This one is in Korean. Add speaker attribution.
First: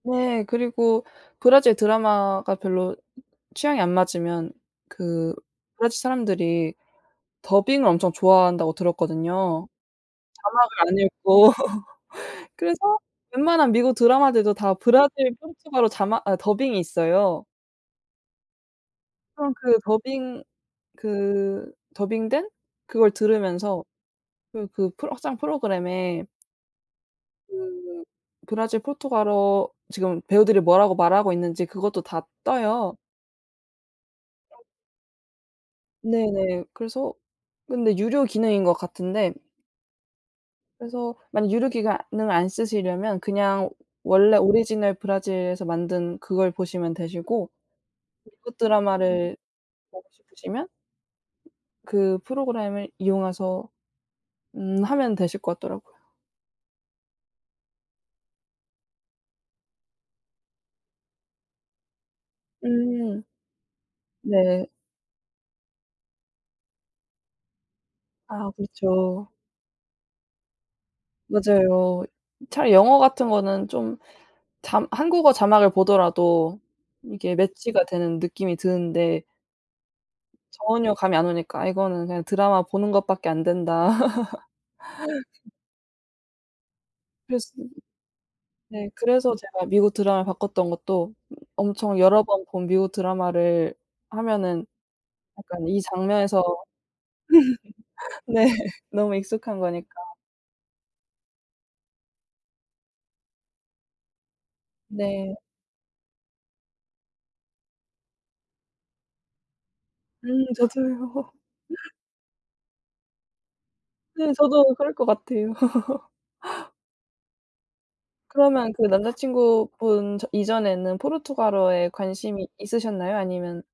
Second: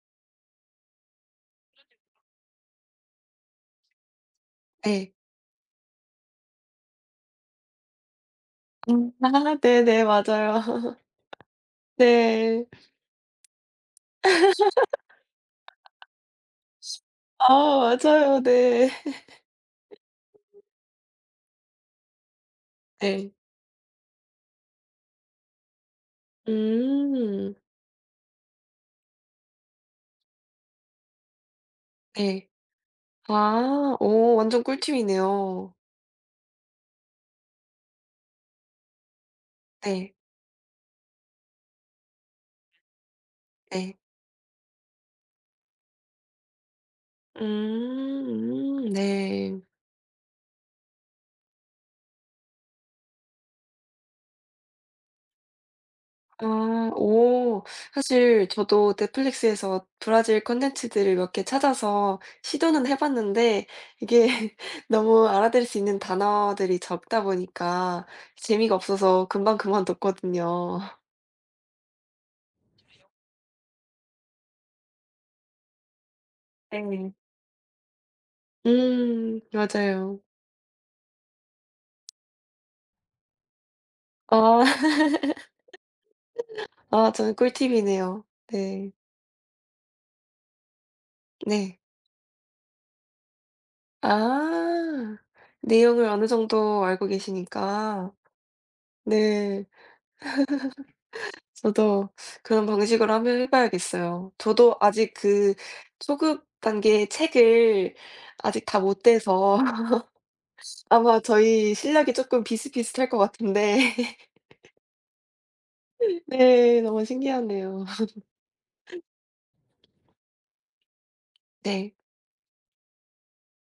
Speaker 1: 네. 그리고 브라질 드라마가 별로 취향이 안 맞으면
Speaker 2: 예.
Speaker 1: 그 브라질 사람들이 더빙을 엄청 좋아한다고
Speaker 2: 음 아
Speaker 1: 들었거든요.
Speaker 2: 네네. 맞아요.
Speaker 1: 자막 안 읽고
Speaker 2: 네.
Speaker 1: 그래서 웬만한 미국 드라마들도 다 브라질 포르투갈어 자막 아 더빙이 있어요.
Speaker 2: 아 맞아요. 네.
Speaker 1: 그럼 그 더빙 그 더빙된 그걸
Speaker 2: 네.
Speaker 1: 들으면서 그 그 크롬 확장 프로그램에
Speaker 2: 음.
Speaker 1: 그 브라질 포르투갈어 지금 배우들이 뭐라고 말하고 있는지 그것도 다
Speaker 2: 네.
Speaker 1: 떠요.
Speaker 2: 아. 어 완전 꿀팁이네요.
Speaker 1: 네네. 그래서 근데 유료 기능인 것 같은데
Speaker 2: 네.
Speaker 1: 그래서 만약 유료기가 능을 안 쓰시려면 그냥
Speaker 2: 예.
Speaker 1: 원래 오리지널 브라질에서 만든 그걸 보시면 되시고 미국
Speaker 2: 음
Speaker 1: 드라마를
Speaker 2: 네.
Speaker 1: 보고 싶으시면 그 프로그램을 이용해서 음 하면 되실 것 같더라고요.
Speaker 2: 아 오. 사실 저도 넷플릭스에서 브라질 컨텐츠들을 몇 개 찾아서 시도는
Speaker 1: 음.
Speaker 2: 해봤는데 이게
Speaker 1: 네.
Speaker 2: 너무 알아들을 수 있는 단어들이 적다 보니까
Speaker 1: 아
Speaker 2: 재미가 없어서
Speaker 1: 그렇죠.
Speaker 2: 금방 그만뒀거든요.
Speaker 1: 맞아요. 차라리 영어 같은 거는 좀 자 한국어 자막을 보더라도
Speaker 2: 네.
Speaker 1: 이게 매치가 되는 느낌이 드는데
Speaker 2: 음 맞아요.
Speaker 1: 전혀 감이 안 오니까 '이거는 그냥 드라마 보는 것밖에 안 된다.'
Speaker 2: 아. 아 좋은
Speaker 1: 그랬어요.
Speaker 2: 꿀팁이네요
Speaker 1: 네
Speaker 2: 네.
Speaker 1: 그래서 제가 미국 드라마로 바꿨던 것도
Speaker 2: 네.
Speaker 1: 엄청 여러 번 본 미국 드라마를 하면은
Speaker 2: 아.
Speaker 1: 약간 이
Speaker 2: 내용을 어느
Speaker 1: 장면에서
Speaker 2: 정도 알고 계시니까.
Speaker 1: 네. 너무 익숙한
Speaker 2: 네.
Speaker 1: 거니까.
Speaker 2: 저도 그런 방식으로 한번 해 봐야겠어요. 저도 아직
Speaker 1: 네.
Speaker 2: 그 초급 단계 책을 아직 다 못 떼서
Speaker 1: 음
Speaker 2: 아마
Speaker 1: 저도요.
Speaker 2: 저희 실력이 쪼끔 비슷비슷할 것 같은데.
Speaker 1: 네 저도 그럴 것 같아요.
Speaker 2: 네. 너무 신기하네요.
Speaker 1: 그러면 그 남자친구분 저 이전에는 포르투갈어에
Speaker 2: 네.
Speaker 1: 관심이 있으셨나요? 아니면